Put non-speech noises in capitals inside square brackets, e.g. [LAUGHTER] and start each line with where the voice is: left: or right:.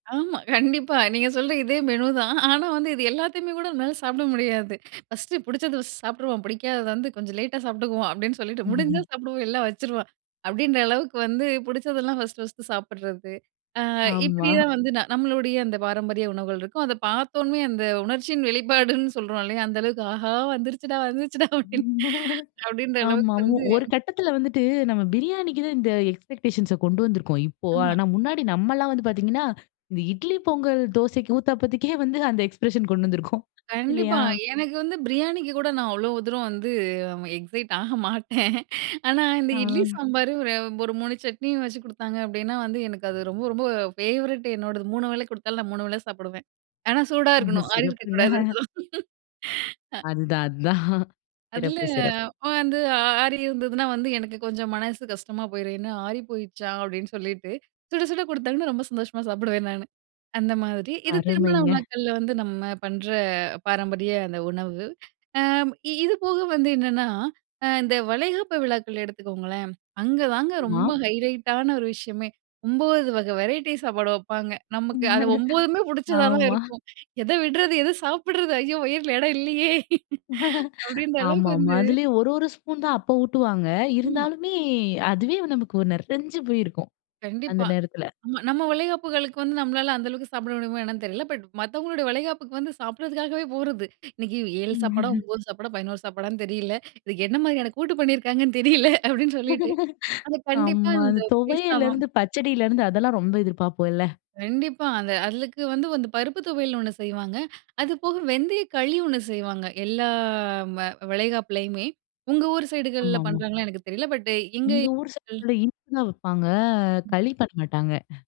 right: ஆமா கண்டிப்பா, நீங்க சொல்ற இதே மெனுதான் ஆனா வந்து இது எல்லாத்தயுமே கூட என்னால சாப்பிட முடியாது. ஃபர்ஸ்ட்டு புடிச்சத சாப்டுருவோம், பிடிக்காதத வந்து கொஞ்சம் லேட்டா சாப்பிட்டுக்குவோம், அப்டின்னு சொல்லிட்டு முடிஞ்சா
left: ம்ஹ்ம்.
right: சாப்பிடுவோம் இல்லன்னா வச்சுருவோம். அப்டின்ற அளவுக்கு வந்து பிடிச்சதெல்லாம் ஃபர்ஸ்ட், ஃபர்ஸ்ட்டு சாப்பிடுறது. ஆ,
left: ஆமா.
right: இப்டியா வந்து நா நம்மளுடய அந்த பாரம்பரிய உணவுகள் இருக்கும். அத பாத்தோமே அந்த உணர்ச்சியின் வெளிப்பாடுன்னு சொல்றோம் இல்லயா அந்த அளவுக்கு, ஆஹா வந்துடுச்சுடா, வந்துடுச்சுடா அப்டின்னு
left: [LAUGHS]
right: அப்டின்ற
left: ஆமா
right: அளவுக்கு
left: மு
right: வந்து.
left: ஒரு கட்டத்துல வந்துட்டு நம்ம பிரியாணிக்கு தான் இந்த எக்ஸ்பெக்டேஷன்ஸ கொண்டு வந்திருக்கோம். இப்போ
right: ஆமா.
left: ஆனா முன்னாடி நம்மலாம் வந்து பாத்தீங்கன்னா, இந்த இட்லி, பொங்கல், தோசைக்கு, ஊத்தாப்பத்துக்கே வந்து அந்த எக்ஸ்பிரஷன் கொண்டு வந்திருக்கோம்,
right: கண்டிப்பா
left: இல்லயா.
right: எனக்கு வந்து பிரியாணிக்கு கூட நான் அவ்ளோ தூரம் வந்து, எக்ஸைட் ஆக மாட்டேன். ஆனா இந்த இட்லி
left: ஆ.
right: சாம்பாரு ஒரு, ஒரு சட்னியும் வெச்சு குடுத்தாங்க, அப்டின்னா வந்து எனக்கு அது ரொம்ப ரொம்ப ஃபேவரெட் என்னோடது 3 வேள கொடுத்தாலும், நான் 3 வேள சாப்பிடுவேன். ஆனா சூடா இருக்கணும். ஆறி இருக்க கூடாது
left: சிறப்புங்க.
right: அதெல்லாம். அ.
left: அதுதான், அதான்.
right: அதுல
left: சிறப்பு, சிறப்பு.
right: வந்து ஆறி இருந்ததுனா வந்து எனக்கு கொஞ்சம் மனசு கஷ்டமா போயிரும். என்ன ஆறி போயிடுச்சா அப்டின்னு சொல்லிட்டு சுட, சுட குடுத்தாங்கன்னா, ரொம்ப சந்தோஷமா சாப்பிடுவேன் நானு. அந்த மாதிரி இது திருமண
left: அருமைங்க.
right: விழாக்கள்ல வந்து நம்ம பண்ற பாரம்பரிய அந்த உணவு. ஆ இது போக வந்து என்னன்னா அ இந்த வளைகாப்பு விழாக்கள் எடுத்துக்கோங்களேன், அங்க தாங்க
left: ஆமா.
right: ரொம்ப ஹைலைட்டான ஒரு விஷயமே 9 வகை வெரைட்டி சாப்பாடு வெப்பாங்க, நமக்கு அது
left: [LAUGHS]
right: 9மே பிடிச்சதா தான்
left: ஆமா.
right: இருக்கும். எத விட்றது எத சாப்பிடுறது ஐயோ! வயில இடம் இல்லயே.
left: [LAUGHS]
right: அப்டின்ற அளவுக்கு
left: ஆமா, ஆமா
right: வந்து
left: அதுலயும் ஒரு ஒரு ஸ்பூன் தான் அப்ப ஊட்டுவாங்க
right: ம்மா.
left: இருந்தாலுமே, அதுவே நமக்கு நெறஞ்சு போயிருக்கும். அந்த
right: கண்டிப்பா.
left: நேரத்துல
right: நம்ம வளைகாப்புகளுக்கு வந்து நம்மளால அந்த அளவுக்கு சாப்பிட முடியுமா என்னன்னு தெரியல, பட் மத்தவங்களோட வளைகாப்புக்கு வந்து சாப்பிடறதுக்காகவே போறது. இன்னிக்கு 7 சாப்பாட
left: [LAUGHS]
right: 9 சாப்பாட 11 சாப்பாடன்னு தெரியல, இதுக்கு என்ன மாதிரியான கூட்டு பண்ணியிருக்காங்கன்னு தெரியல, அப்டின்னு சொல்லிட்டு
left: [LAUGHS]
right: அது கண்டிப்பா
left: ஆமா,
right: இந்த
left: அந்த
right: பேஸ்லாவாம்.
left: துவையலருந்து, பச்சடிலருந்து அதெல்லாம் ரொம்ப எதிர்ப்பாப்போம், இல்ல.
right: கண்டிப்பா, அந்த அதுக்கு வந்து, வந்து பருப்பு தொவயல்னு ஒன்னு செய்வாங்க. அது போக வெந்தய களி ஒன்னு செய்வாங்க. எல்லா ம வளைகாப்புலயுமே. உங்க ஊர் சைடுகள்ல
left: ஆமாமா.
right: பண்றாங்கன்னு எனக்கு தெரியல பட் இங்க
left: எங்க ஊர்
right: கள்
left: சைட்ல இனிப்புதான் வெப்பாங்க, களி பண்ண மாட்டாங்க.